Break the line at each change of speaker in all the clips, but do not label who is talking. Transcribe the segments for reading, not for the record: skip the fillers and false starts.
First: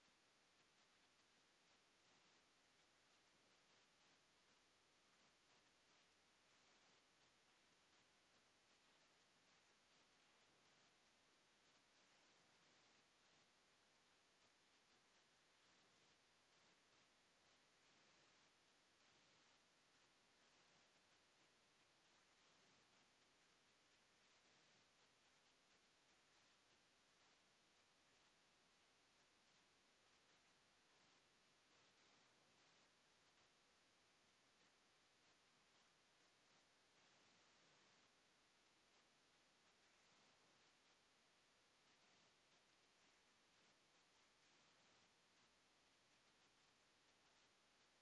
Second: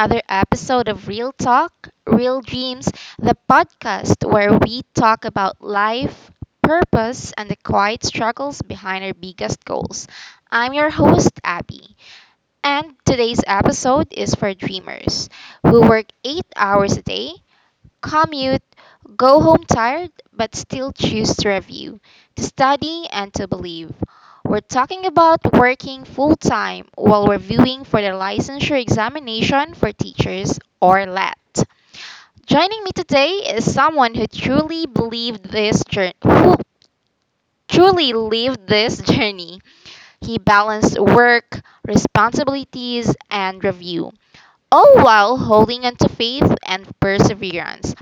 another episode of Real Talk, Real Dreams, the podcast where we talk about life, purpose, and the quiet struggles behind our biggest goals. I'm your host, Abby, and today's episode is for dreamers who work 8 hours a day commute, go home tired, but still choose to review, to study, and to believe. We're talking about working full time while reviewing for the licensure examination for teachers or LAT. Joining me today is someone who truly believed this journey, who truly lived this journey. He balanced work, responsibilities, and review all while holding on to faith and perseverance.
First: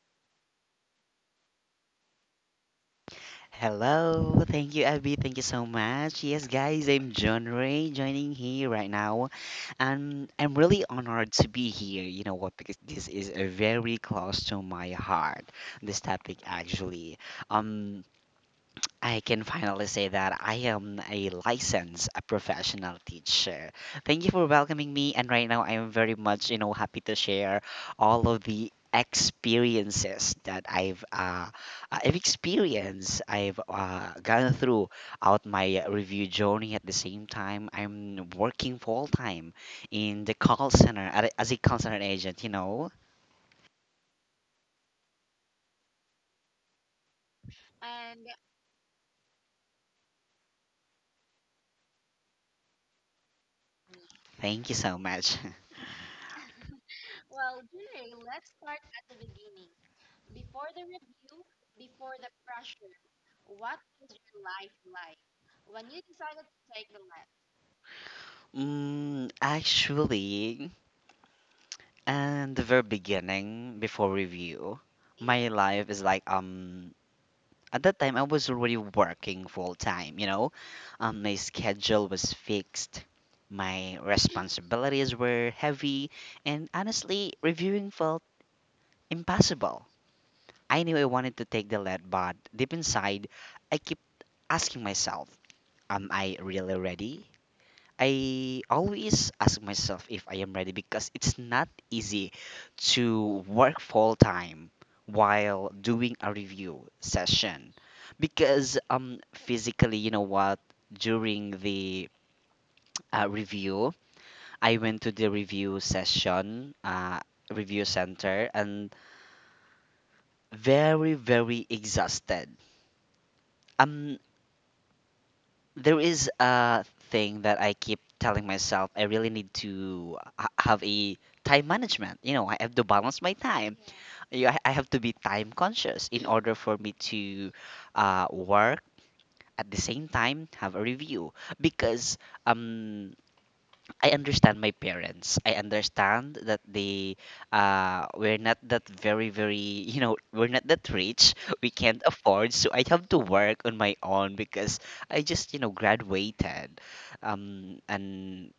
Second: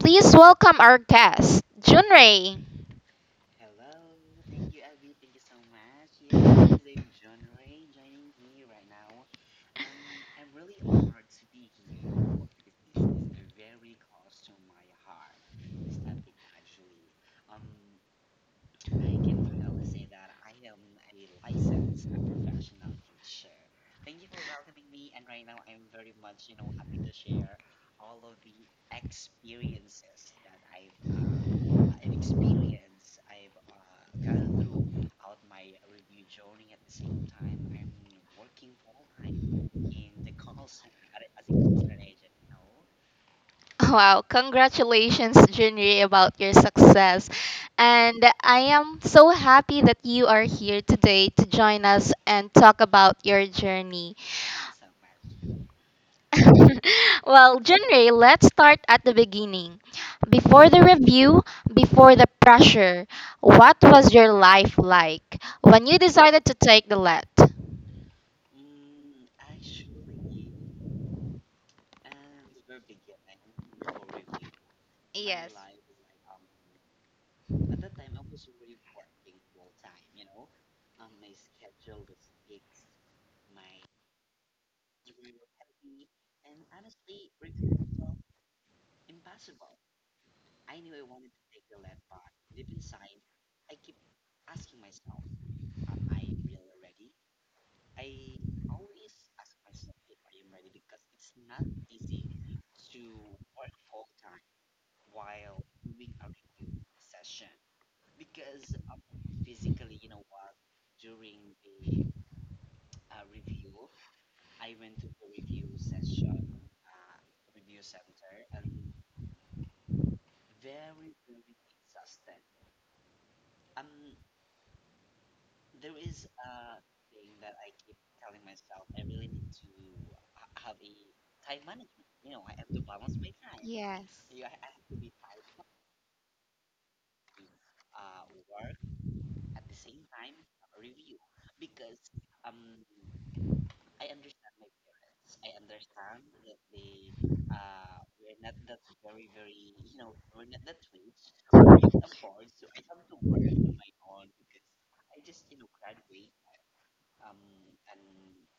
Please welcome our guest, Junrei.
Hello, thank you, Abby. Thank you so much. Yes, guys, I'm John Ray joining here right now, and I'm really honored to be here. You know what? Because this is very close to my heart. This topic, actually. Um, I can finally say that I am a licensed, a professional teacher. Thank you for welcoming me, and right now I am very much, you know, happy to share all of the experiences that I've experienced, I've gone through out my review journey. At the same time, I'm working full time in the call center as a call center agent. You know,
Wow, congratulations, Junrei, about your success. And I am so happy that you are here today to join us and talk about your journey.
thank you so much.
Well, Junrei, let's start at the beginning. Before the review, before the pressure, what was your life like when you decided to take the let?
Actually. And the very beginning, before review, my
Yes.
life is like at that time I was already working full time, you know. My schedule was fixed, my responsibilities were heavy, and honestly reviewing felt impossible. I knew I wanted to take the lead, but deep inside I keep asking myself, am I really ready? I always ask myself if I am ready because it's not easy to work full time while doing a review session because physically you know what during the review I went to the review session review center and very very exhausted. I'm there is a thing that I keep telling myself I really need to have a time management. You know, I have to balance my time.
Yes.
I have to be time conscious in order for me to work at the same time have a review because um I understand my parents. I understand that they we're not that very very you know we're not that rich. We can't afford, so I have to work on my own because I just you know graduated, um and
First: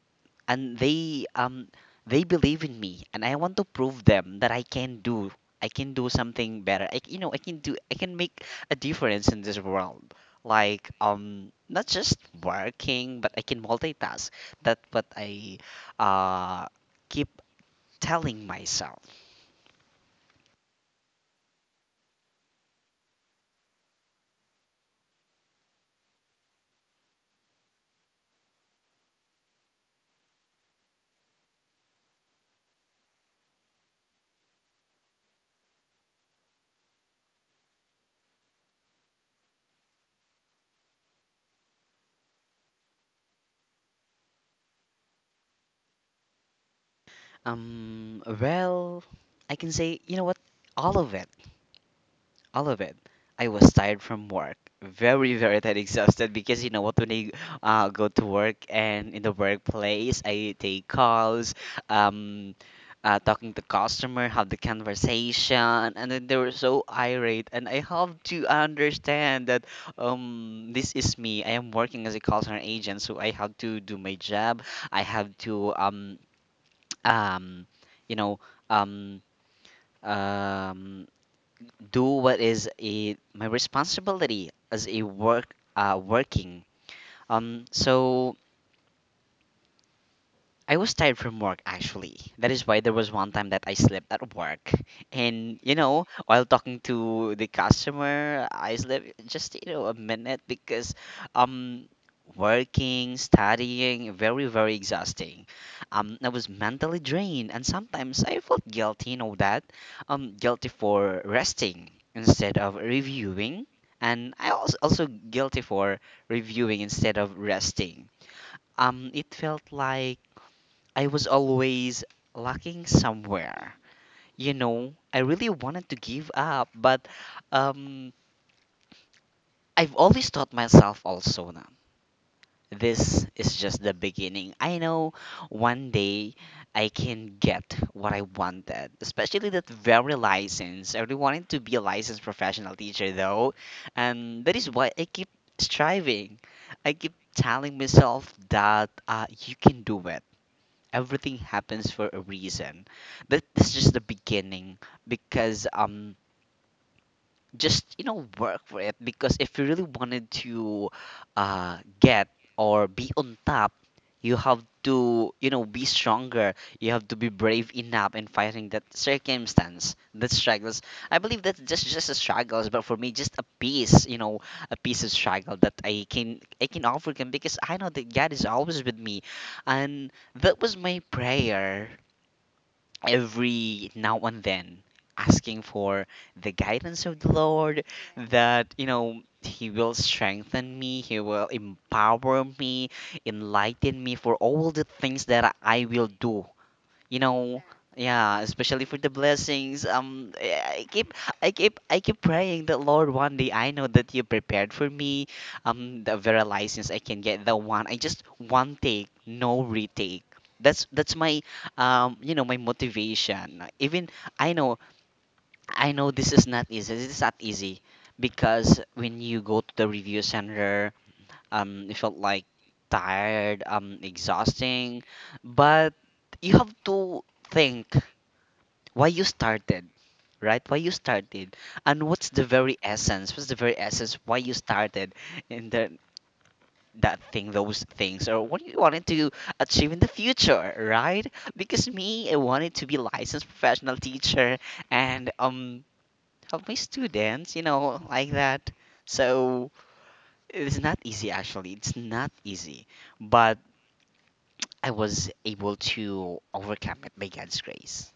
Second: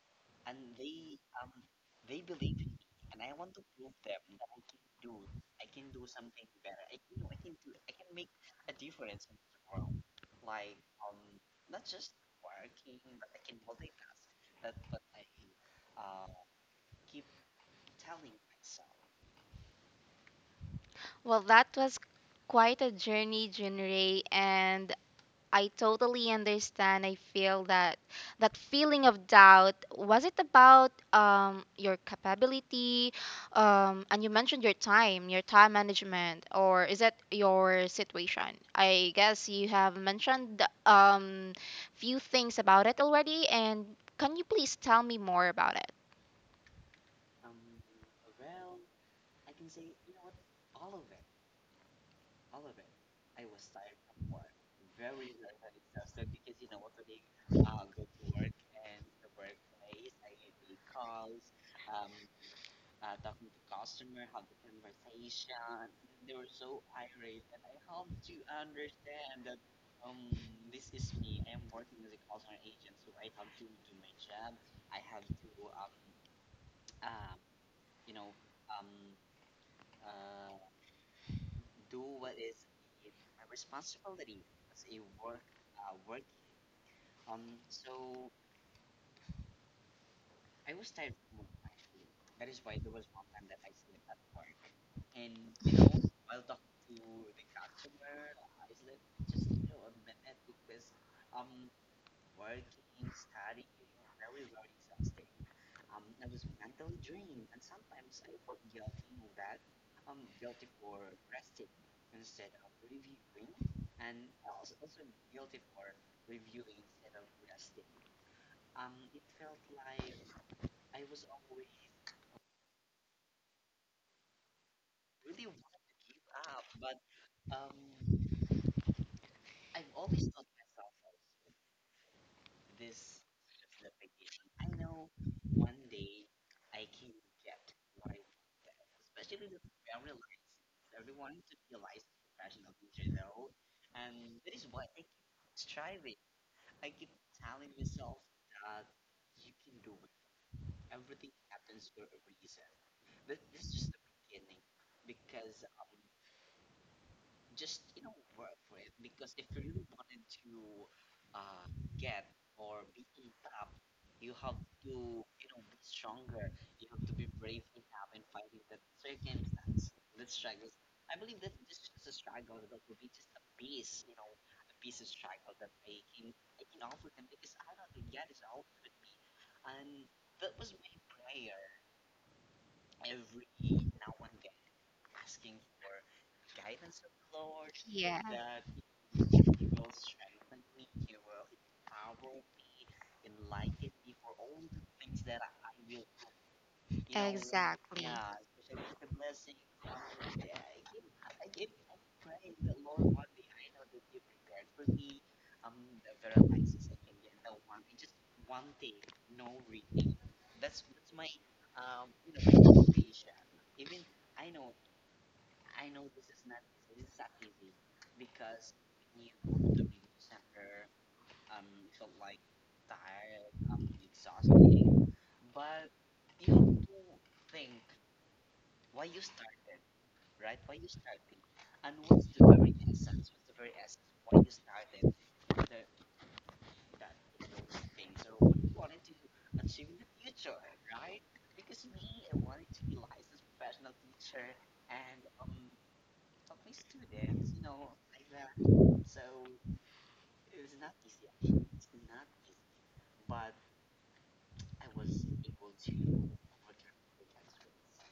and they believe in me and I want to prove them that I can do something better. I c- you know I can do I can make a difference in this world, like not just working, but I can multitask. That's what I uh keep telling myself.
Well, that was quite a journey, Junrei, and I totally understand. I feel that that feeling of doubt, was it about your capability? And you mentioned your time management, or is it your situation? I guess you have mentioned few things about it already, and can you please tell me more about it?
Well, I can say, you know what, all of it all of it. I was tired from work, very, very tired, exhausted because you know what, when I go to work and in the workplace, I take calls, um, talking to customer, have the conversation, and then they were so irate, and I have to understand that this is me. I am working as a call center agent, so I have to do my job. I have to um, you know um um do what is a my responsibility as a working so I was tired from work, actually. That is why there was one time that I slept at work. And you know, while talking to the customer, I slept just you know a minute because um working, studying, very very exhausting. I was mentally drained and sometimes I felt guilty, you know that. Guilty for resting instead of reviewing, and I was also guilty for reviewing instead of resting. It felt like I was always lacking somewhere. You know, I really wanted to give up, but um, I've always taught myself also now. This is just the beginning. I know one day I can get what I wanted, especially that very license. I really wanted to be a licensed professional teacher though, and that is why I keep striving. I keep telling myself that you can do it. Everything happens for a reason. But this is just the beginning because just you know work for it, because if you really wanted to get or be on top, you have to you know be stronger. You have to be brave enough in fighting that circumstance, that struggles. I believe that's just a struggles, but for me, just a piece, you know, a piece of struggle that I can overcome because I know that God is always with me, and that was my prayer every now and then, asking for the guidance of the Lord
Yes.
that you know he will strengthen me, he will empower me, enlighten me for all the things that I will do, you know,
Exactly.
yeah, especially for the blessings. I keep, I keep praying that, Lord, one day I know that you prepared for me the very license. I can get the one. I just one take, no retake. That's my you know my motivation. Even I know, this is not easy, this is not easy, because when you go to the review center, it felt like tired, exhausting, but you have to think why you started, right? Why you started, and what's the very essence, why you started in the that thing, those things, or what you wanted to achieve in the future, right? Because me, I wanted to be licensed professional teacher and help my students, you know, like that. So it's not easy, actually, it's not easy, but I was able to overcome it by God's grace.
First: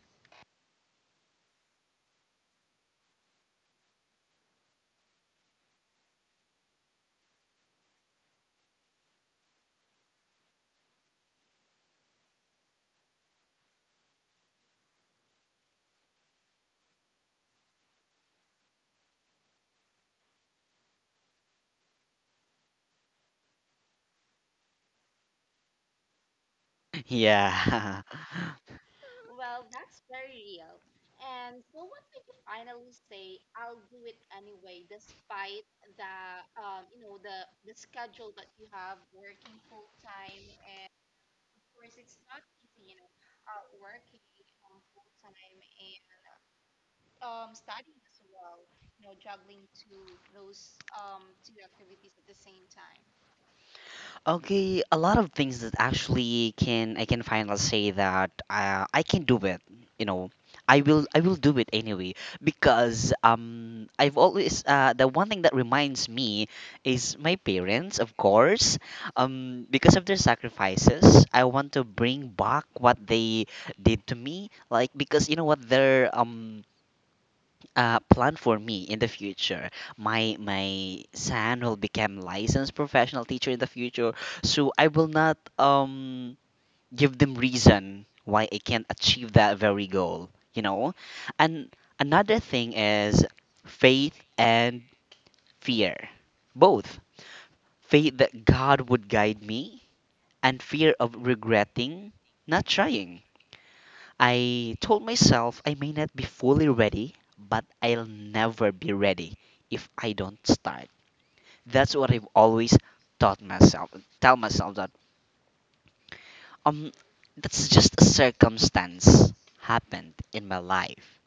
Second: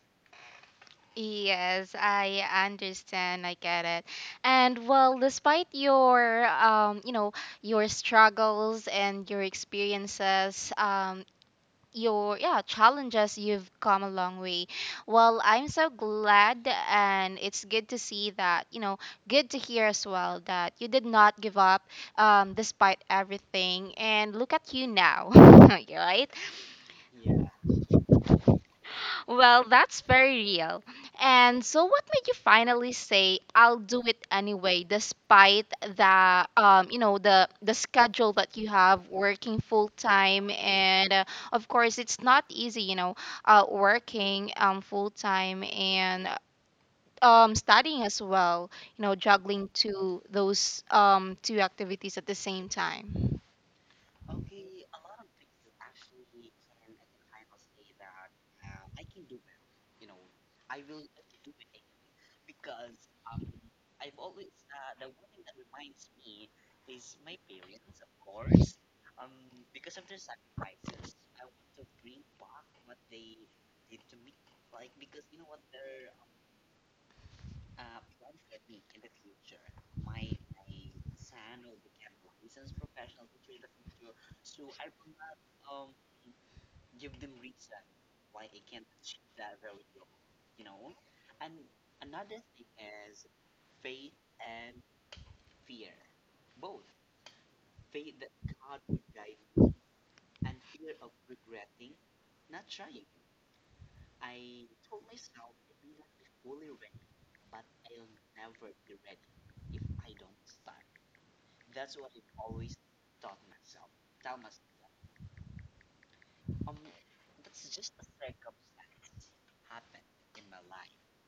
Yes, I understand. I get it. And well, despite your you know, your struggles and your experiences, your yeah, challenges, you've come a long way. Well, I'm so glad and it's good to see that, you know, good to hear as well that you did not give up despite everything and look at you now, right?
Yeah.
Well, that's very real. And so, what made you finally say, "I'll do it anyway," despite you know, the schedule that you have, working full time, and of course, it's not easy, you know, working full time and studying as well, you know, juggling two those two activities at the same time.
Okay, a lot of things that actually can finally say that I can do it. You know, I will do it anyway because I've always the one thing that reminds me is my parents, of course. Because of their sacrifices, I want to bring back what they did to me. Like, because you know what, their plan for me in the future. My son will become licensed professional teacher in the future, so I will not give them reason why I can't achieve that very goal. You know, and another thing is faith and fear, both. Faith that God would guide me and fear of regretting not trying. I told myself I may not be fully ready, but I'll never be ready if I don't start. That's what I've always taught myself. Tell myself that um that's just a circumstance happened in my life.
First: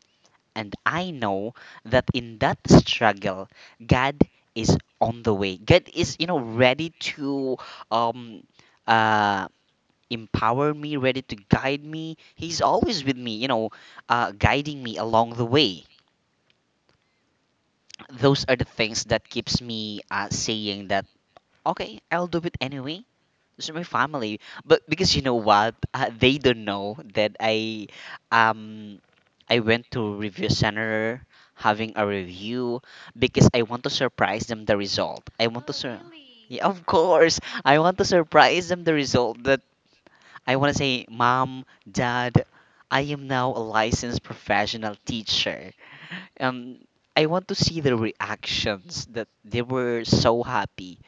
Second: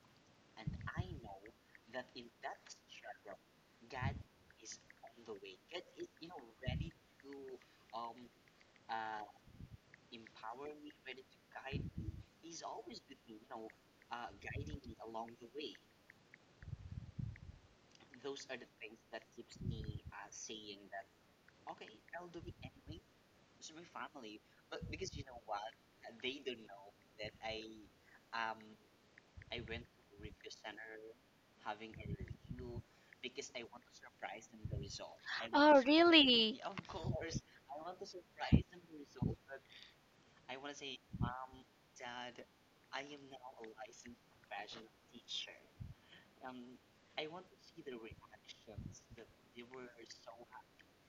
And I know that in that struggle, God is on the way. God is, you know, ready to um uh empower me, ready to guide me. He's always with me, you know, guiding me along the way. Those are the things that keeps me saying that, okay, I'll do it anyway. This is my family, but because you know what, they don't know that um, I went to review center having a review because I want to surprise them the result. I want to sur- Yeah, of course. I want to surprise them the result that I want to say, Mom, Dad, I am now a licensed professional teacher. Um, I want to see the reactions that they were so happy,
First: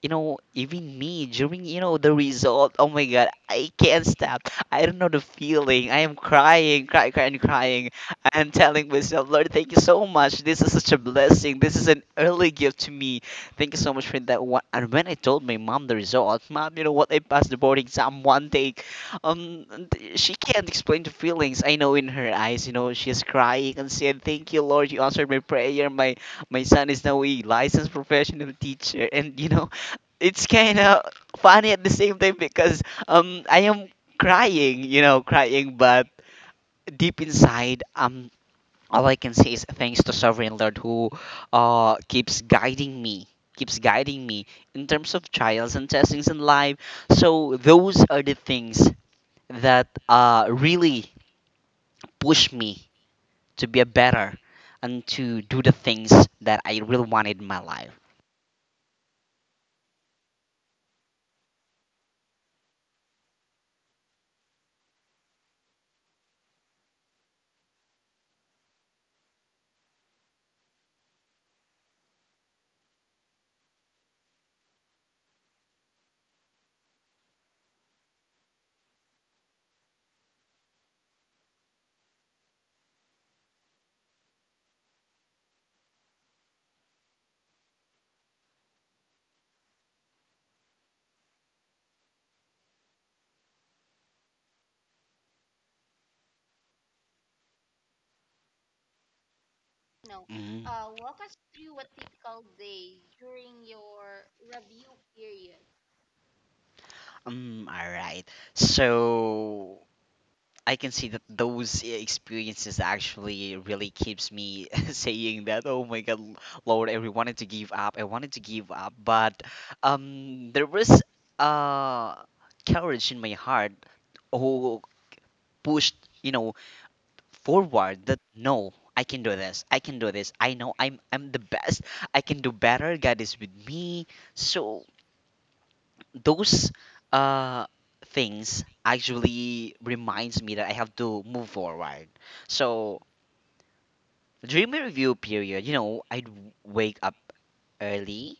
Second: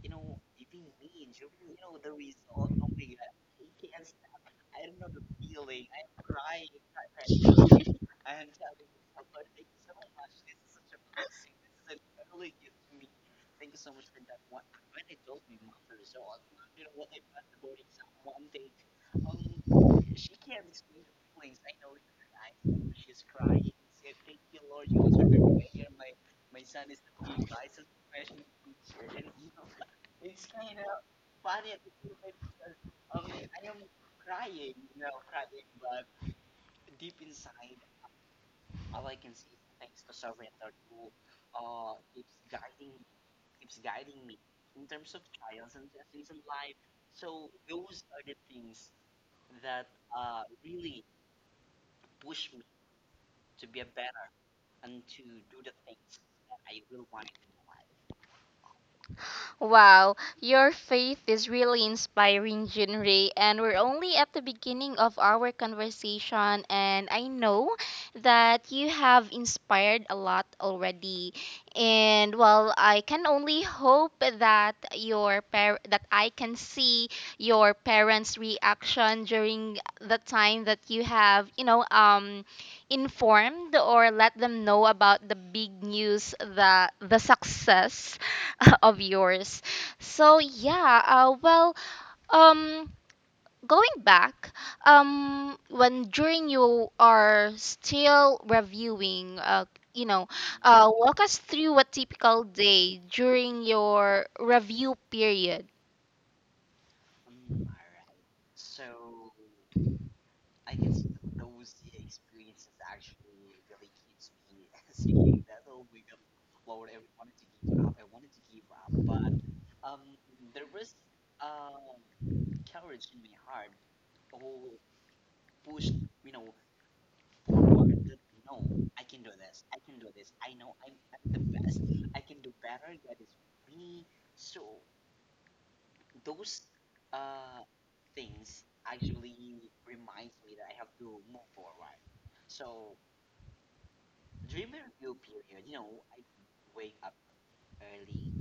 you know, even me during, you know, the result. Oh my god, I can't stop. I don't know the feeling. I am crying, crying, crying, crying. I am telling myself, Lord, thank you so much. This is such a blessing. This is an early gift to me. Thank you so much for that one. And when I told my mom the result, mom, you know what? I passed the board exam one take. Um, she can't explain the feelings. I know in her eyes, you know, she is crying and said, "Thank you, Lord, you answered my prayer. My son is now a licensed professional teacher, and you know, it's kind of funny at the same time because I am crying, you know, crying, but deep inside all I can say is thanks to Sovereign Lord who keeps guiding me, keeps guiding me in terms of trials and testings in life. So those are the things that really push me to be a better and to do the things that I really wanted in my life.
Wow, your faith is really inspiring, Jinri, and we're only at the beginning of our conversation and I know that you have inspired a lot already. And well, I can only hope that your par- that I can see your parents' reaction during the time that you have, you know, informed or let them know about the big news, the success of yours. So yeah, well, um, going back, when during you are still reviewing, you know,
Mhm.
walk us through a typical day during your review period.
All right. So I can see that those experiences actually really keeps me saying that, oh my God, Lord, I really wanted to give up. I wanted to give up, but there was uh courage in my heart who pushed, you know, forward that no, I can do this. I can do this. I know I'm the best. I can do better. God is with me. So those uh things actually reminds me that I have to move forward. So during my review period, you know, I'd wake up early,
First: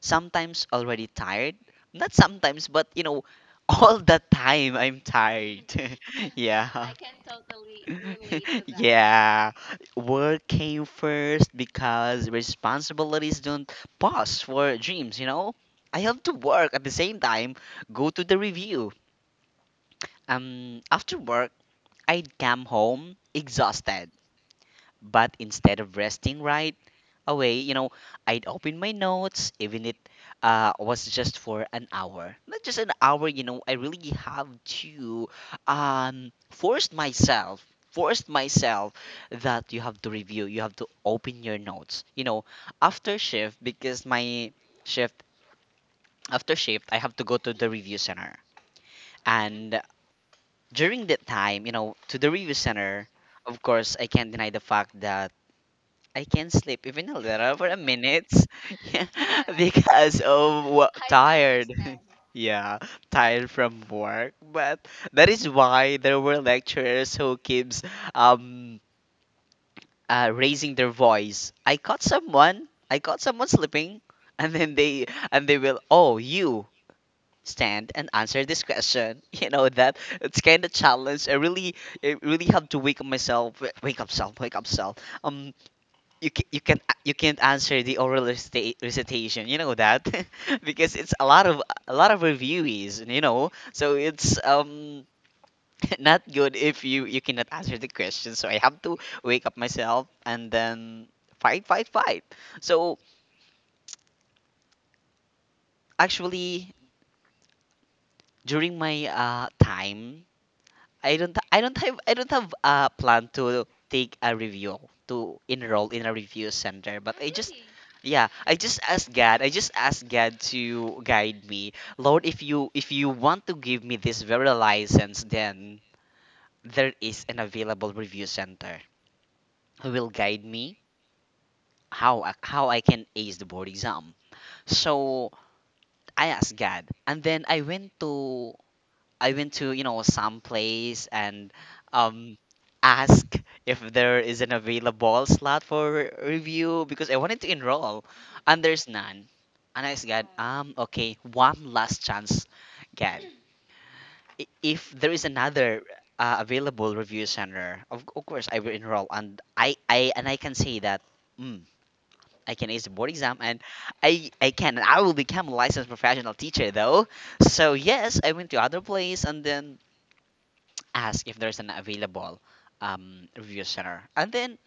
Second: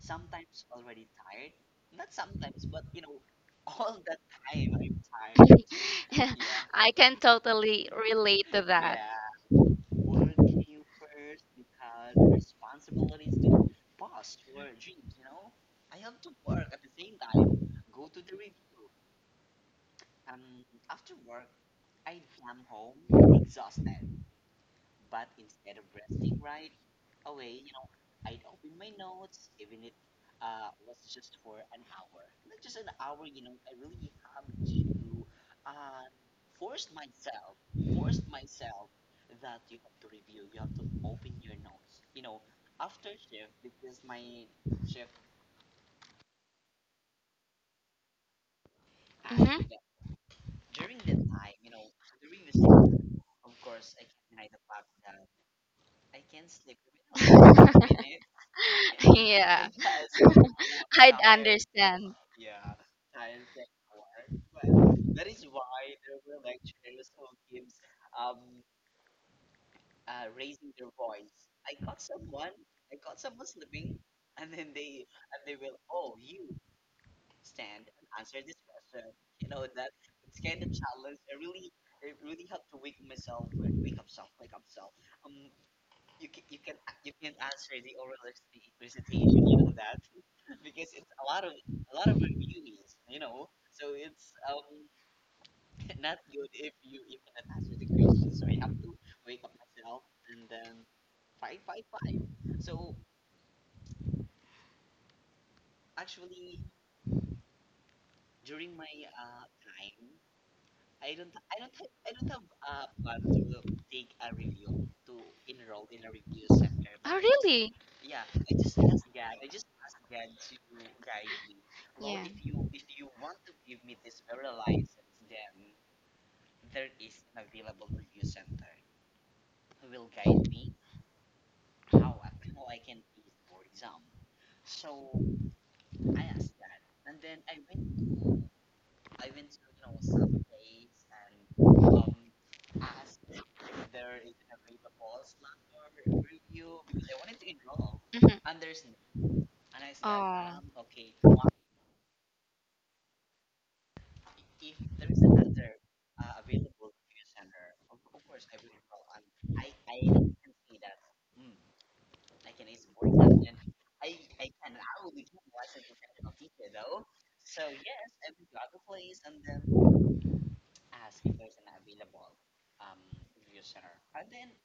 sometimes already tired. Not sometimes, but you know, all the time I'm tired. Yeah.
I can totally relate to that.
Yeah, work came first because responsibilities don't pause for dreams, you know? I have to work at the same time, go to the review. After work, I'd come home exhausted, but instead of resting right away, I'd open my notes, even it was just for an hour. Not just an hour, you know, I really have to um, force myself, force myself that you have to review, you have to open your notes. You know, after shift, because my shift, after shift, I have to go to the review center.
Hmm.
And during that time, you know, to the review center, of course, I can't deny the fact that I can not sleep even a little for a minute. Yeah.
Yeah.
Because of what,
I'd
tired.
understand.
Yeah, tired from work. But that is why there were lecturers who keeps um raising their voice. I caught someone. I caught someone sleeping, and then they will, oh, you stand and answer this question. You know that it's kind of challenge. I really have to wake up myself. Wake up, self. Wake up, self. Um, you can you can you can't answer the oral recitation, you know that. Because it's a lot of reviewees, you know, so it's um, not good if you cannot answer the question, so I have to wake up myself, and then fight, fight, fight. So actually, during my time, I don't have a plan to take a review, to enroll in a review center, but I just,
Really?
yeah, I just asked God. I just asked God to guide me. Lord, if you want to give me this very license, then there is an available review center who will guide me how I can ace the board exam. So I asked God, and then I went to, you know, some place and um ask if there is an available slot for review, because I wanted to enroll,
Mm-hmm.
and there's none. And I said, okay, one last chance, get. If there is another available review center, of course I will enroll. And I can say that, mm, I can ace the board exam, and I can and I will become a licensed professional teacher though. So yes, I went to other place and then asked if there's an available review center. And then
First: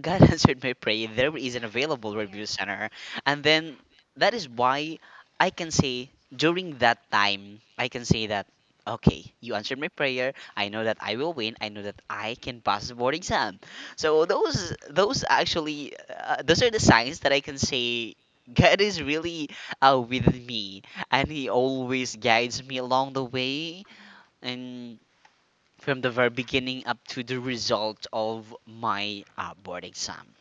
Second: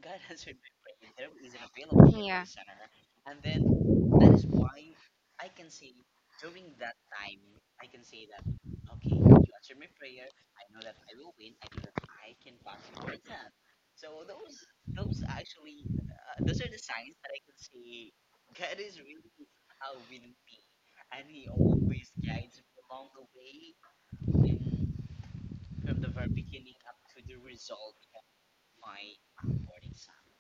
God answered my prayer. There is an available review center. And then that is why I can say during that time, I can say that, okay, you answered my prayer. I know that I will win. I know that I can pass the board exam. So those actually, those are the signs that I can say God is really with me. And He always guides me along the way. And from the very beginning up to the result of my board exam.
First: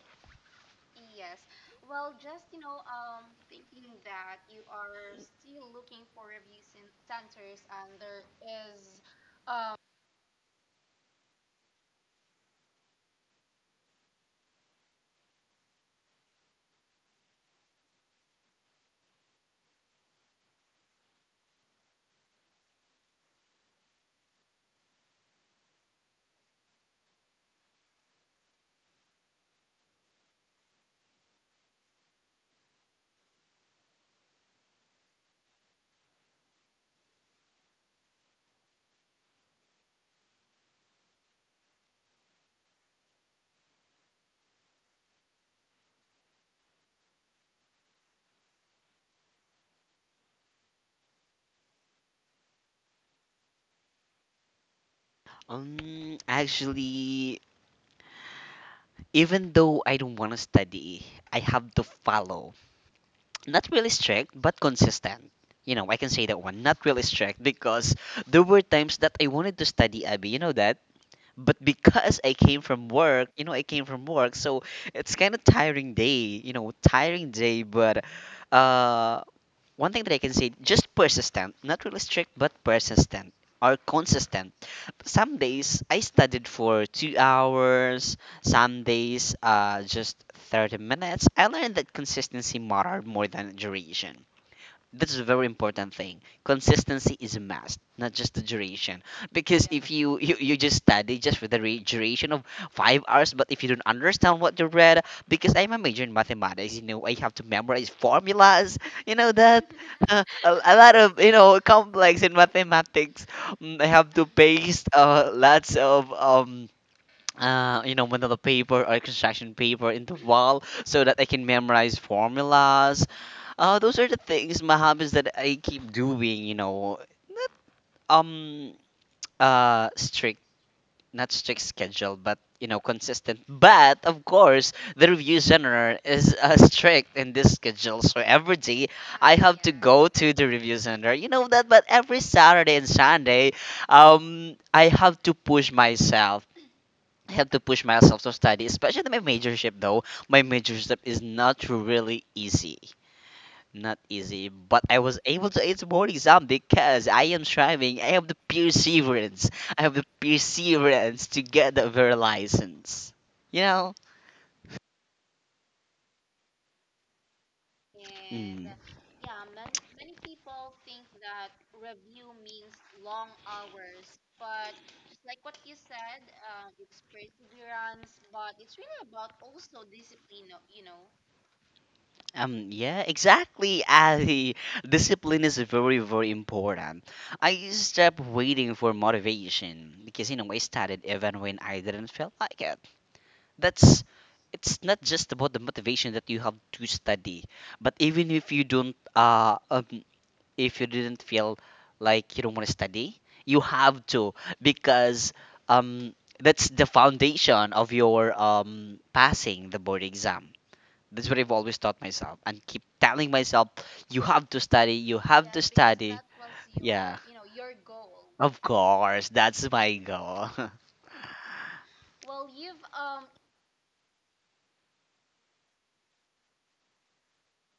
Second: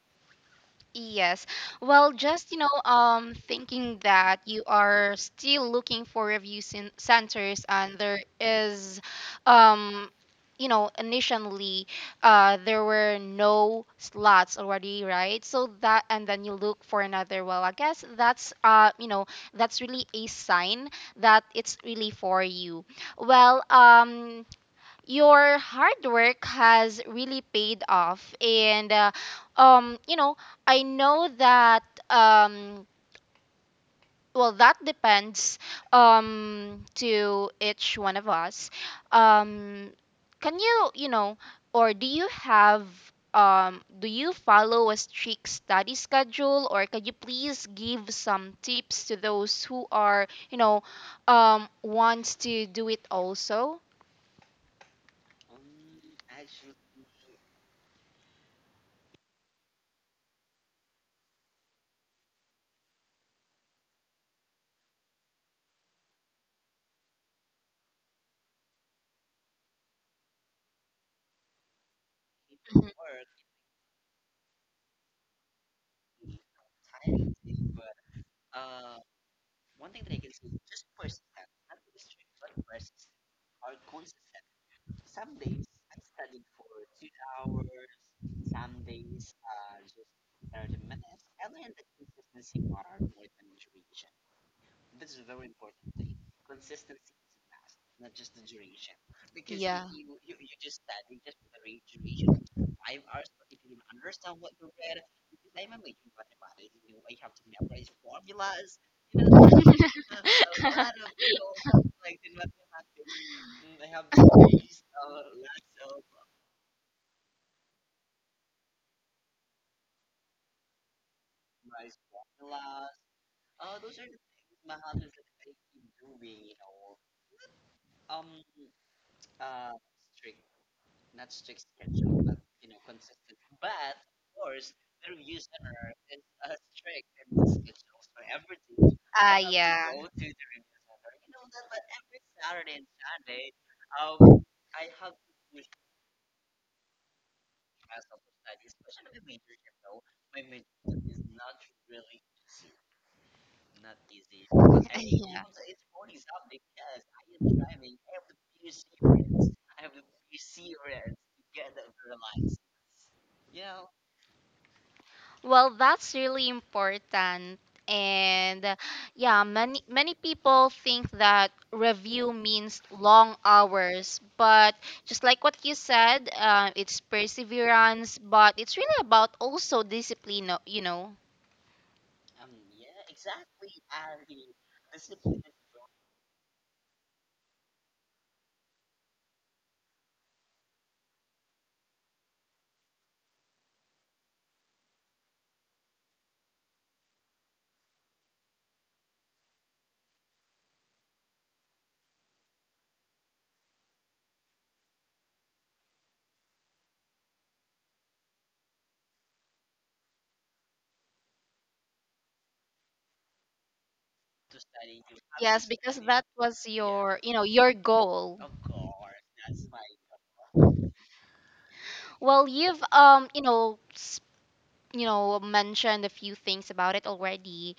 Yes. Well, just, you know, thinking that you are still looking for review cen- centers and there is, um, you know, initially, there were no slots already, right? So that, and then you look for another. Well, I guess that's, you know, that's really a sign that it's really for you. Well, your hard work has really paid off and you know I know that um well that depends to each one of us. um can you you know or do you have do you follow a strict study schedule or can you please give some tips to those who are you know wants to do it also?
Actually, even though I don't want to study, I have to follow. Not really strict, but consistent. You know, I can say that one. Not really strict because there were times that I wanted to study, Abby. You know that. But because I came
Mhm.
from work, you know, I came from work, so it's kind of tiring day. You know, tiring day, but uh, one thing that I can say, just persistent, not really strict, but persistent or consistent. Some days I studied for 2 hours, some days just 30 minutes. I learned that consistency mattered more than duration. That's a very important thing. Consistency is a must, not just the duration. Because
Yeah.
if you just study just for the duration of 5 hours, but if you don't understand what you read, because I'm a major in mathematics, you know, I have to memorize formulas, you know, that a lot of, you know, complex in mathematics. Mm, I have to paste lots of, you know, manila paper or construction paper in the wall so that I can memorize formulas. Those are the things, my hobbies that I keep doing, you know, not um strict, not strict schedule, but you know, consistent. But of course, the review center is strict in this schedule, so every day
Ah,
I have to
yeah.
go to the review center. You know that, but every Saturday and Sunday, I have to push myself. I have to push myself to study, especially my majorship though. My majorship is not really easy. Not easy, but I was
Yeah.
able to ace the board exam because I am striving. I have the perseverance. I have the perseverance to get the very license. You know?
Well, that's really important. And
Mm.
yeah, many many people think that review means long hours, but just like what you said, it's perseverance, but it's really about also discipline, you know.
Yeah, exactly. Ali. Discipline is very, very important. I stopped waiting for motivation because, you know, I started even when I didn't feel like it. That's, it's not just about the motivation that you have to study, but even if you don't, if you didn't feel like you don't want to study, you have to. Because um that's the foundation of your passing the board exam. That's what I've always taught myself and keep telling myself: you have to study, you have to
Yes, because
study.
that was
Yeah,
your, you know, your goal.
of course that's my goal.
Well, you've you know, s- you know, mentioned a few things about it already,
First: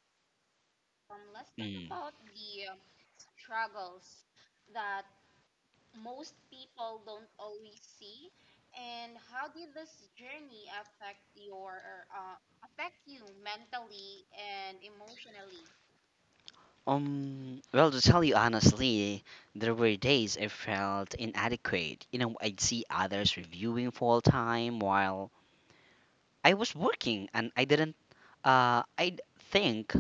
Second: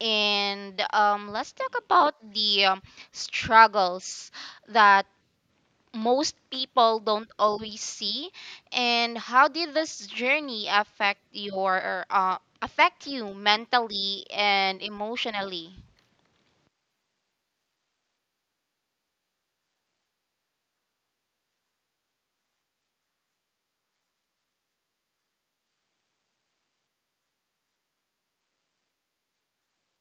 and let's talk
Mm.
about the struggles that most people don't always see, and how did this journey affect your affect you mentally and emotionally?
Well, to tell you honestly, there were days I felt inadequate. You know, I'd see others reviewing full time while I was working, and I didn't I d- think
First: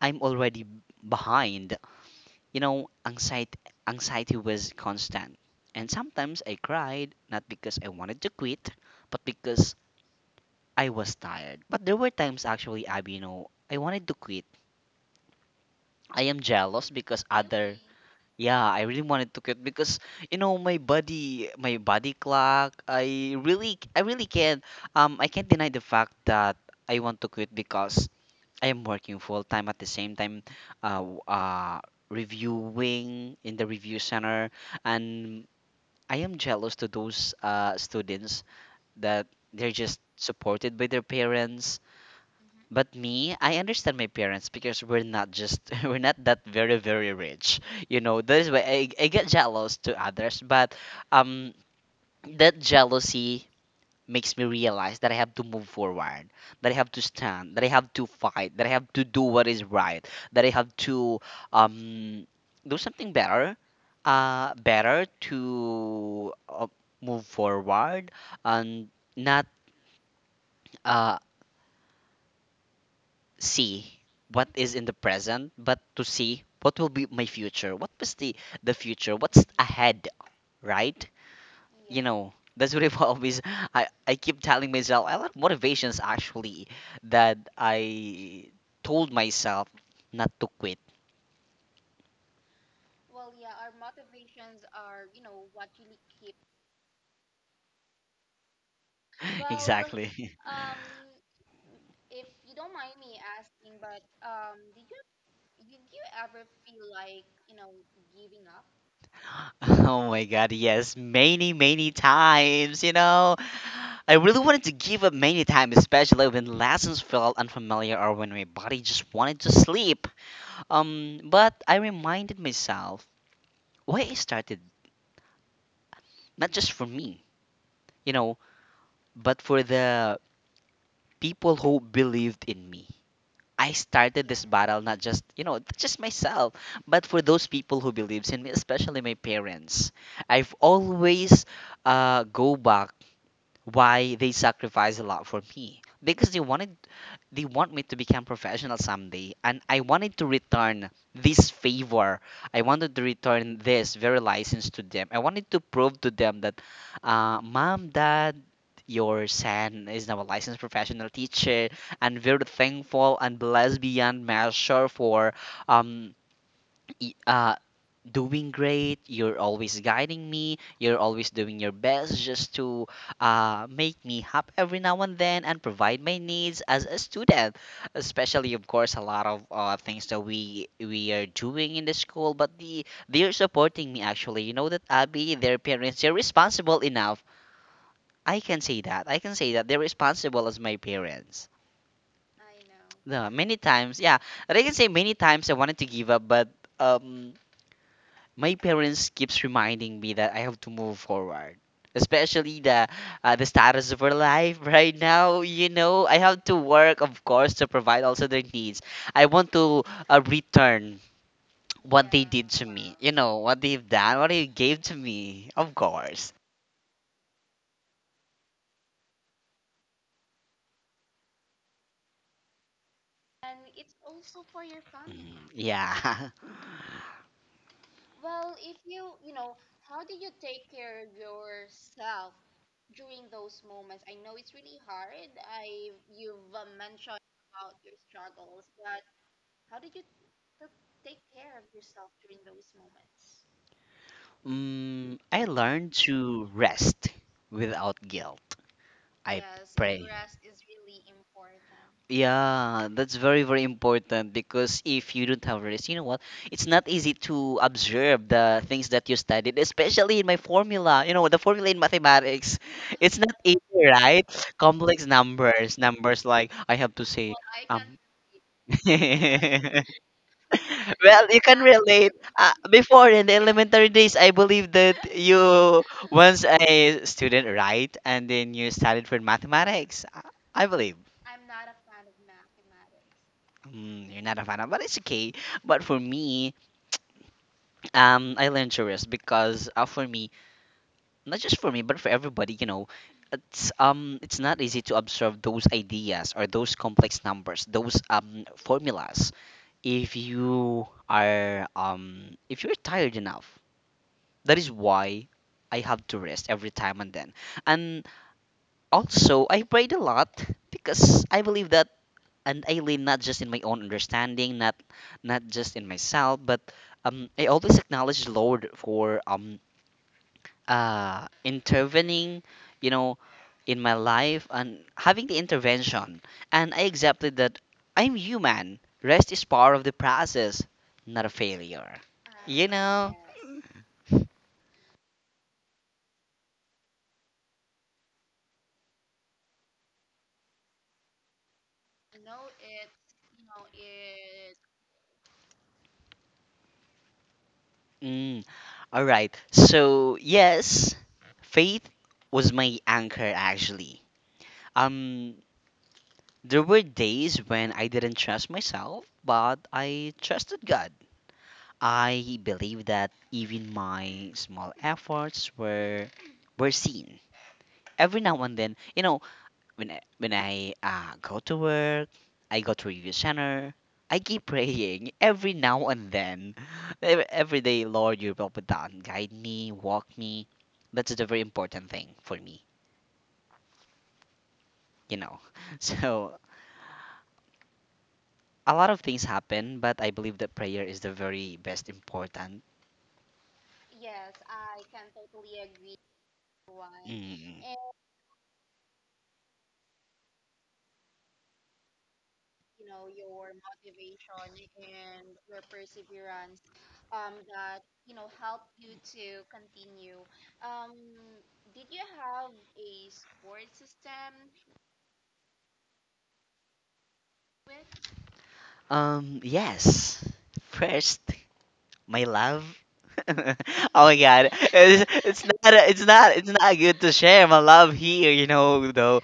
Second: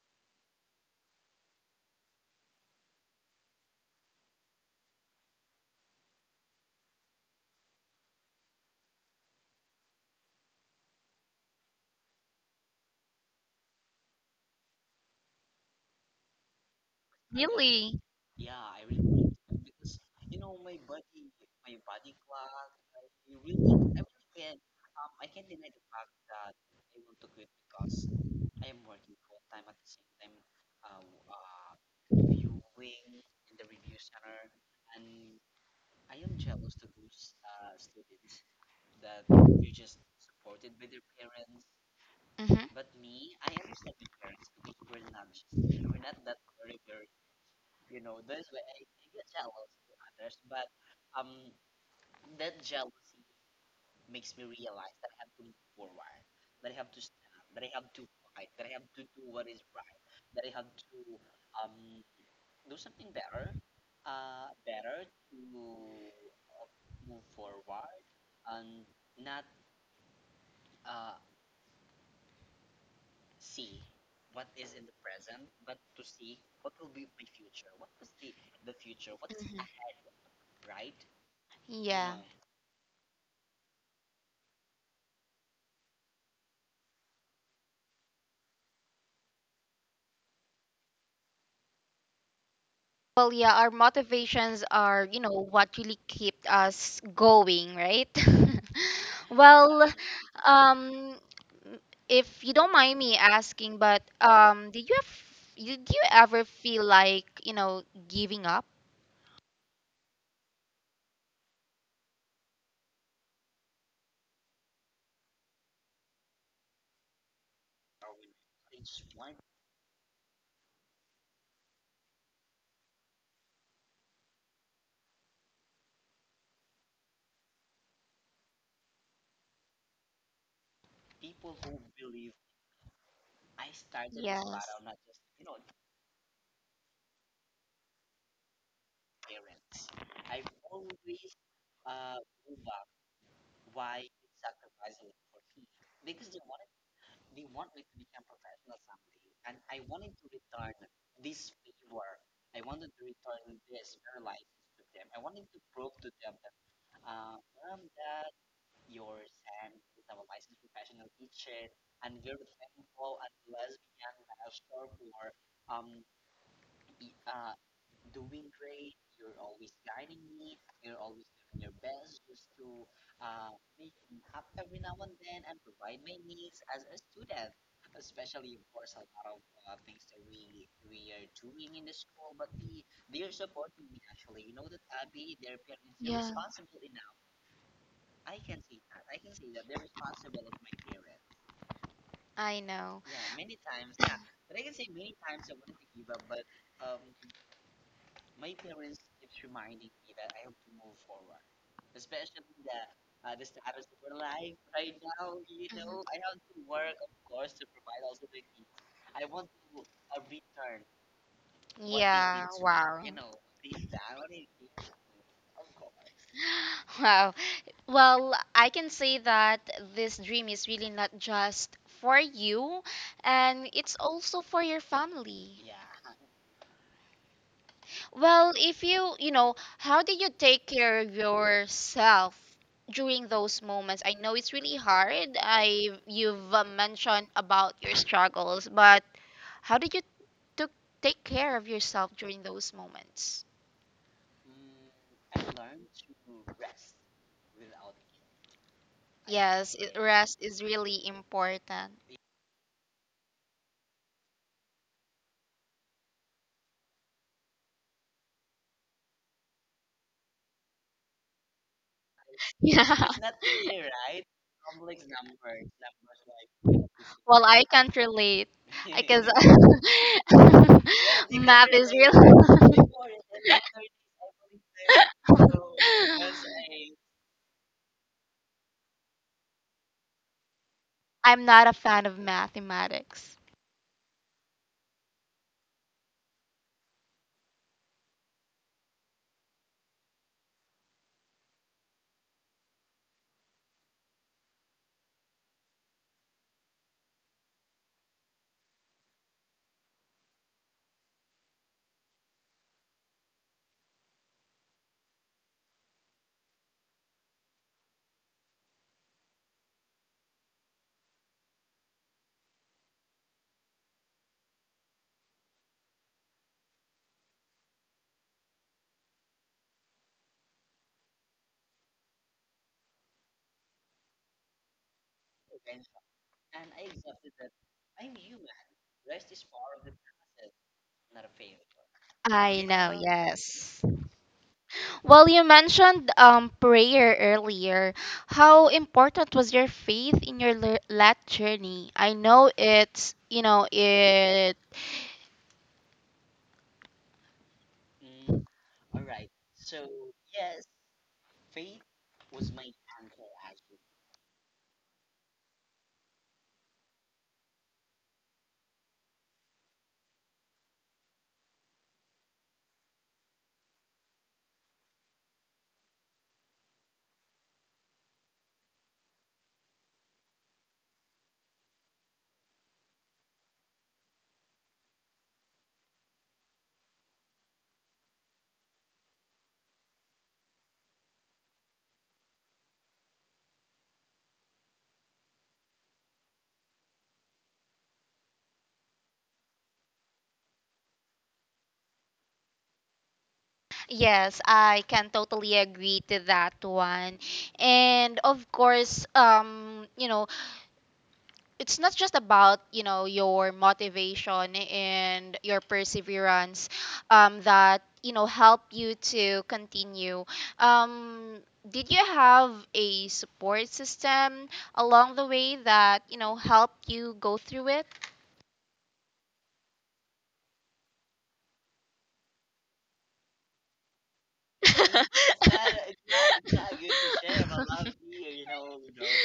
I'm already behind. You know, anxiety was constant. And sometimes I cried not because I wanted to quit, but because I was tired. But there were times actually, Abby, you know, I wanted to quit. I am jealous because other. Really?
Really?
Yeah, I really wanted to quit because you know my body clock. I really can't. I can't deny the fact that I want to quit because I am working full time at the same time, uh, w- uh, reviewing in the review center, and I am jealous to those students that they're just supported by their parents.
Mm-hmm.
But me, I understand my parents because we're not just we're not that very very rich, you know. That is why I get jealous to others, but um, that jealousy makes me realize that I have to move forward, that I have to stand, that I have to fight, that I have to do what is right, that I have to um, do something better, better to move forward, and not uh, see what is in the present, but to see what will be my future, what was the future, what's ahead, right? You
Yeah.
know, that's what I've always, I keep telling myself a lot of motivations actually that I told myself not to quit.
Well, yeah, our motivations are, you know, what really kept us going, right?
Well,
Well,
exactly.
um, if you don't mind me asking, but did you have, did you ever feel like, you know, giving up?
Oh my God, yes, many many times, you know. I really wanted to give up many times, especially when lessons felt unfamiliar or when my body just wanted to sleep. But I reminded myself why I started, not just for me, you know, but for the people who believed in me. I started this
Yes.
battle not just, you know, just myself, but for those people who believes in me, especially my parents. I've always go back why they sacrifice a lot for me, because they want me to become professional someday, and I wanted to return this favor. I wanted to return this very license to them. I wanted to prove to them that, mom, dad, your son is now a licensed professional teacher, and very thankful and blessed beyond measure for um y- uh doing great. You're always guiding me, you're always doing your best just to make me happy every now and then, and provide my needs as a student, especially of course a lot of things that we are doing in the school, but they're supporting me actually. You know that, Abby, their parents, they're
Yeah,
responsible enough. I can say that, I can say that they're responsible as my parents.
I know.
The many times, yeah, and I can say many times I wanted to give up, but my parents keeps reminding me that I have to move forward. Especially the status of our life right now, you
Yeah,
know, I have to work, of course, to provide also their needs. I want to return what they did to me,
wow.
you know, what they've done, what they gave to me, of course.
Wow. Well, I can say that this dream is really not just for you, and it's also for your
Mm,
family.
yeah.
Well, if you, you know, how did you take care of yourself during those moments? I know it's really hard. I you've mentioned about your struggles, but how did you took take care of yourself during those moments?
Mm, I learned to rest without guilt. I
Yes, it,
pray.
rest is really important.
Yeah, that's very, very important because if you don't have rest, you know what? It's not easy to observe the things that you studied, especially in my formula. You know, the formula in mathematics,
Yeah.
it's not easy,
It's
right? Complex numbers, numbers like I have to say,
Well, I can't
um,
relate. I guess yes,
can't. Well, you can
math is
relate.
real.
Before in the elementary days, I believe that you
because
once a student, right? And then you studied for mathematics. I believe.
I'm not a fan of mathematics.
You're not a fan of, but it's okay. But for me, I learned chores because for me, not just for me, but for everybody, you know, it's not easy to absorb those ideas or those complex numbers, those formulas. If you are if you're tired enough. That is why I have to rest every time and then. And also, I prayed a lot because I believe that, and I lean not just in my own understanding, not just in myself, but I always acknowledge Lord for intervening, you know, in my life and having the intervention. And I accepted that I'm human. Rest is part of the process, not a failure.
I
You
know,
know.
yes. Well, you mentioned prayer earlier. How important was your faith in your le- lat journey? I know it's, you know, it.
Mm, all right. So, yes, faith was my anchor actually. Um there were days when I didn't trust myself, but I trusted God. I believed that even my small efforts were seen. Every now and then, you know, when I go to work, I go to review center. I keep praying every now and then. Every day, Lord, you will be done. Guide me, walk me. That's the very important thing for me, you know. So a lot of things happen, but I believe that prayer is the very best important.
Yes, I can totally agree to that one.
Mm.
And of course, you know, it's not just about you know your motivation and your perseverance that you know help you to continue um, did you have a support system along the way that you know helped you go through it?
Yes. First, my love. Oh my god, it's not good to share my love here. You know though,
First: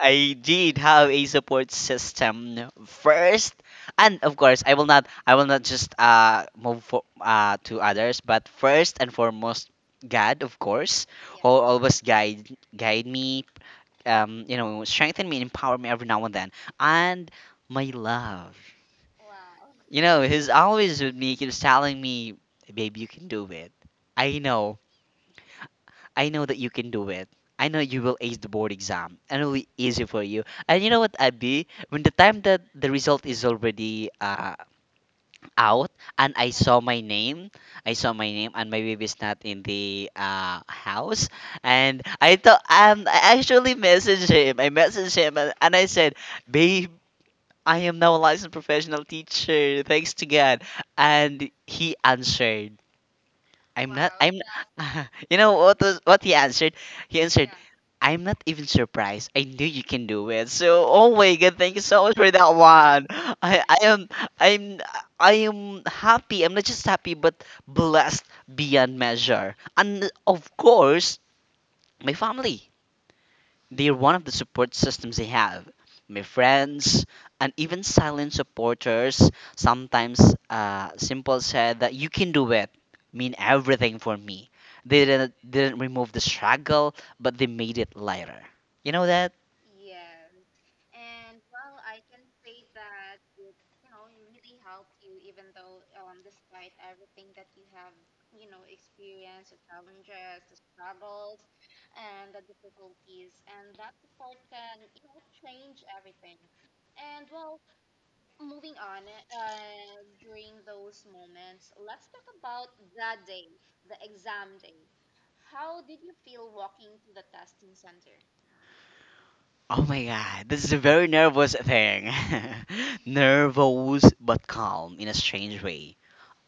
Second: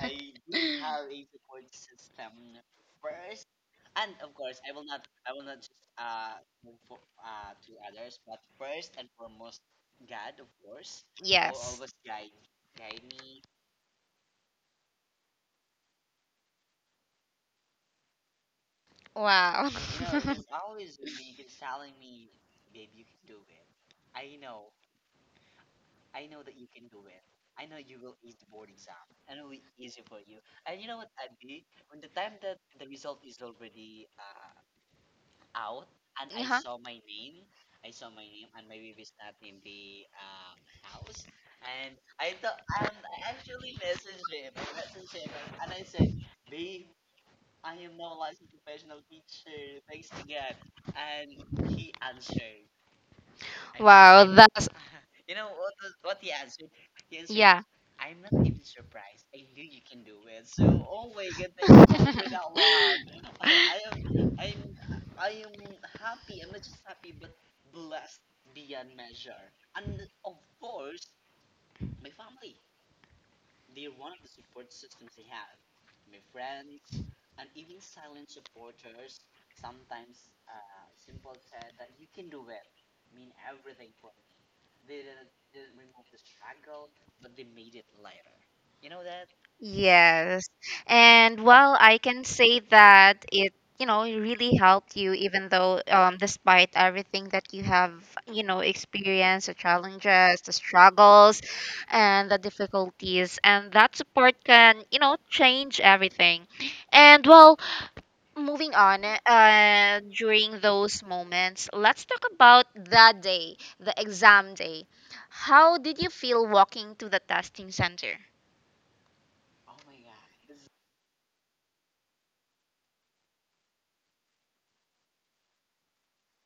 I did have a support system first, and of course I will not just move for, to others, but first and foremost God of course, who
Yes.
always guide me, you know, strengthen me, and empower me every now and then, and my love.
Wow.
You know, he's always with me, keeps telling me, babe, you can do it. I know. I know that you can do it. I know you will ace the board exam. And it'll be easy for you. And you know what, Abby? When the time that the result is already out and I
Uh-huh.
saw my name, I saw my name and my baby's not in the house. And I thought, I actually messaged him. I messaged him and I said, babe, I am now a licensed professional teacher, thanks to God. And he answered,
I,
I'm not,
wow my
I'm,
that's.
you know what he answered? He answered,
Yeah. Is
I'm not even surprised. I knew you can do it. So, oh my God, thank you so much for that one. I am, I'm, I am happy. I'm not just happy, but blessed beyond measure. And of course, my family. They're one of the support systems they have. My friends and even silent supporters sometimes simple said that you can do it mean everything for me. They didn't remove the struggle, but they made it lighter. You know that?
Yes. And well, I can say that it, you know, it really helped you, even though, despite everything that you have, you know, experienced, the challenges, the struggles, and the difficulties, and that support can, you know, change everything. And well, moving on during those moments let's talk about the day the exam day. How did you feel walking to the testing center?
Oh my god, this is a very nervous thing. Nervous but calm in a strange way.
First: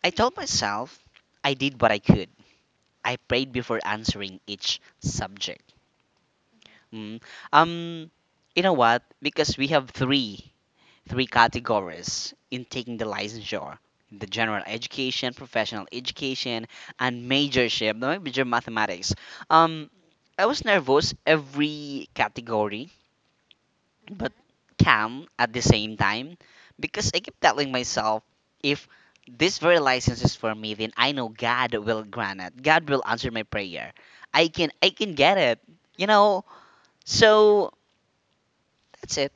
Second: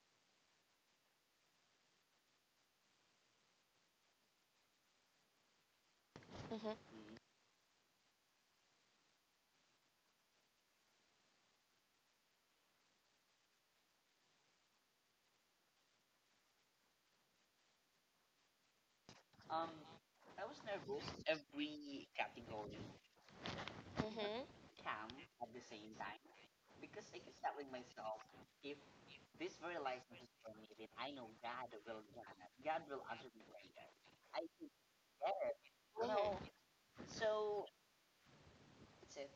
I told myself I did what I could. I prayed before answering each subject.
Mm-hmm.
Mm. Um, you know what? Because we have three categories in taking the licensure: the general education, professional education, and majorship, the major mathematics. Um, I was nervous every category, but
Mm-hmm.
calm at the same time because I keep telling myself, if this very license is for me, then I know God will grant it. God will answer my prayer. I can get it. You know. So that's it.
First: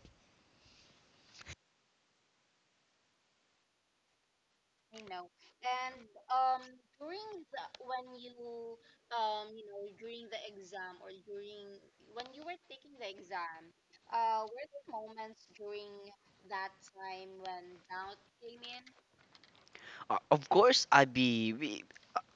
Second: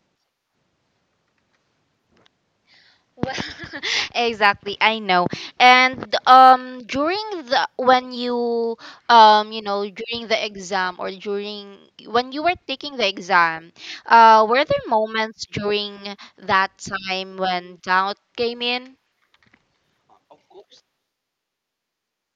Well, exactly I know. And during the when you you know during the exam or during when you were taking the exam, were there moments during that time when doubt came in?
Of course,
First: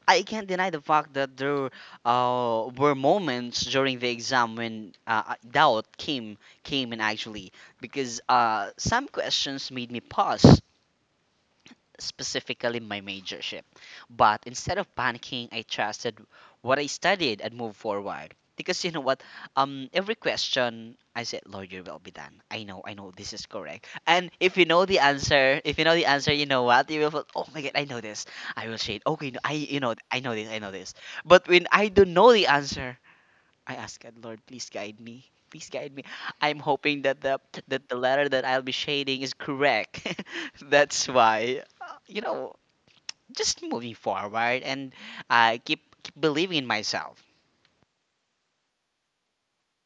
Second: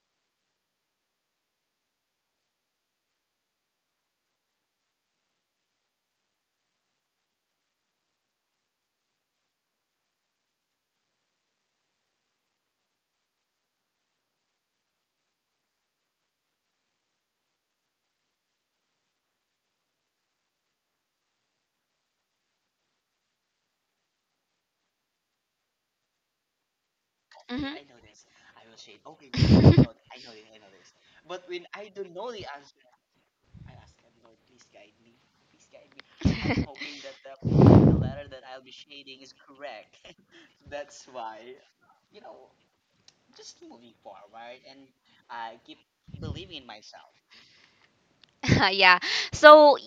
I can't deny the fact that there were moments during the exam when doubt came in actually because some questions made me pause, specifically my majorship. But instead of panicking, I trusted what I studied and moved forward. Because you know what, every question I said, Lord, your will be done. I know, this is correct. And if you know the answer, if you know the answer, you know what, you will feel, oh my God,
Mhm.
I know this. I will say, okay, no, I, you know, I know this, I know this. But when I don't know the answer, I ask God, Lord, please guide me. Please guide me. I'm
I
hoping that the letter that I'll be shading is correct. That's why, you know, just moving forward and keep believing in myself.
yeah. So, y-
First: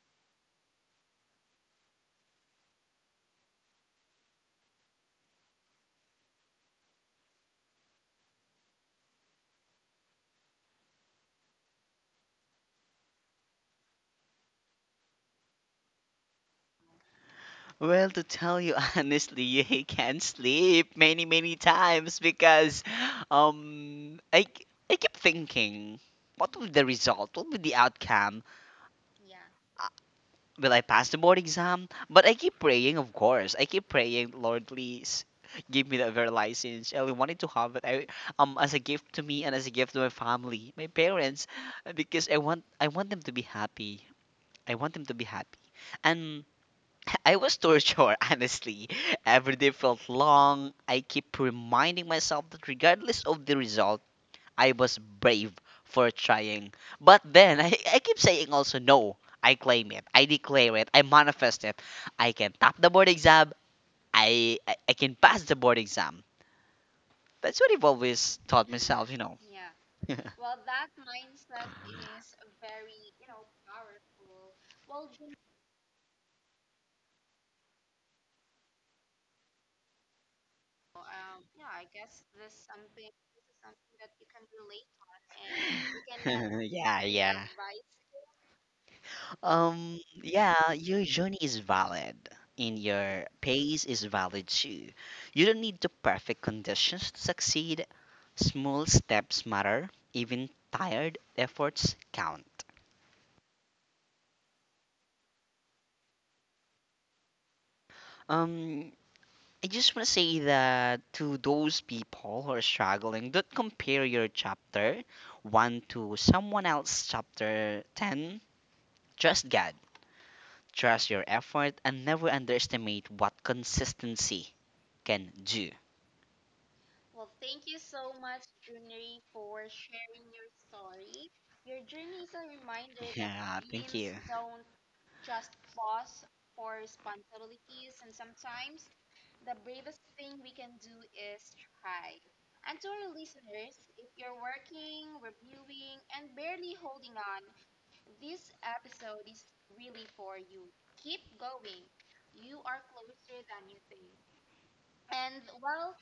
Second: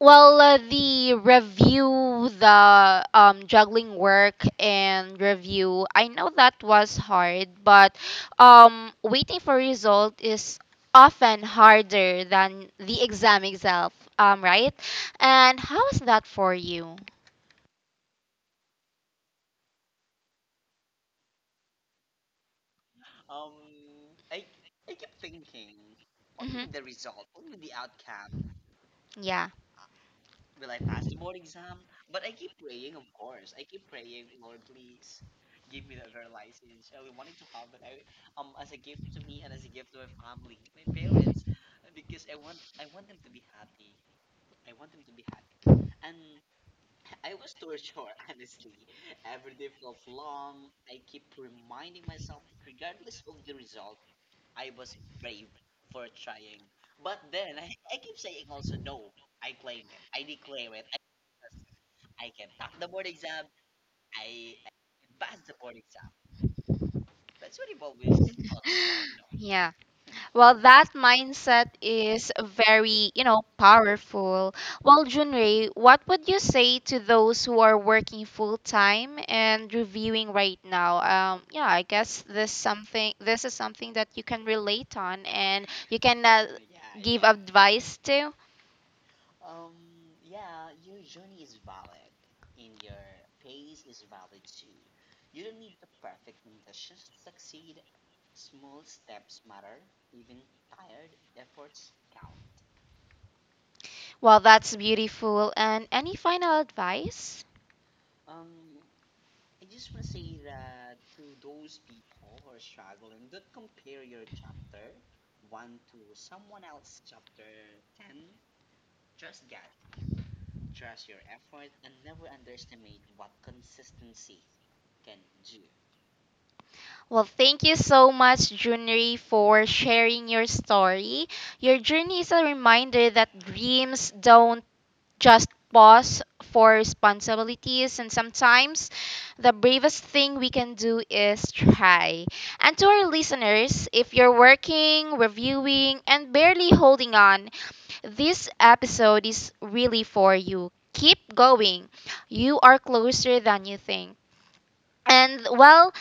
well, the review, the juggling work and review, I know that was hard, but waiting for result is often harder than the exam itself, right? And how is that for you?
Well, to tell you honestly, I can't sleep many many times because um I I keep thinking, what will be
Hmm.
the result? What will be the outcome? Will I pass the board exam? But I keep praying, of course. I keep praying, Lord, please give me the driver license. I wanted to have it as a gift to me and as a gift to my family, my parents, because I want them to be happy. I want them to be happy. And I was tortured, honestly. Every day felt long. I keep reminding myself that regardless of the result, I was brave for trying. But then I keep saying also no. I claim it. I declare it. I manifest it. I can top the board exam. I can pass the board exam. That's what I've always taught myself, you know.
Yeah.
Yeah.
Well, that mindset is very, you know, powerful. Well, Junrei, what would you say to those who are working full time and reviewing right now? Yeah, I guess this something this is something that you can relate on and you can
And yeah,
give
yeah.
advice to.
Yeah, your journey is valid and your pace is valid too. You don't need the perfect conditions to succeed. Small steps matter, even tired efforts count.
Well, that's beautiful. And any final advice?
Um, I just want to say that to those people who are struggling, don't compare your chapter 1 to someone else's chapter 10. Trust God, trust your effort, and never underestimate what consistency can do.
Well, thank you so much, Junri, for sharing your story. Your journey is a reminder that
Yeah, thank
dreams
you.
don't just pause for responsibilities, and sometimes the bravest thing we can do is try. And to our listeners, if you're working, reviewing, and barely holding on, this episode is really for you. Keep going. You are closer than you think. And well,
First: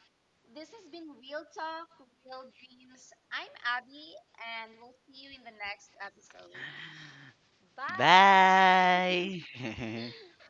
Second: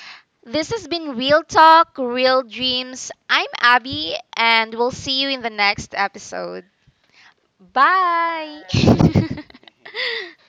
this has been Real Talk, Real Dreams. I'm Abby, and we'll see you in the next episode. Bye.
Bye.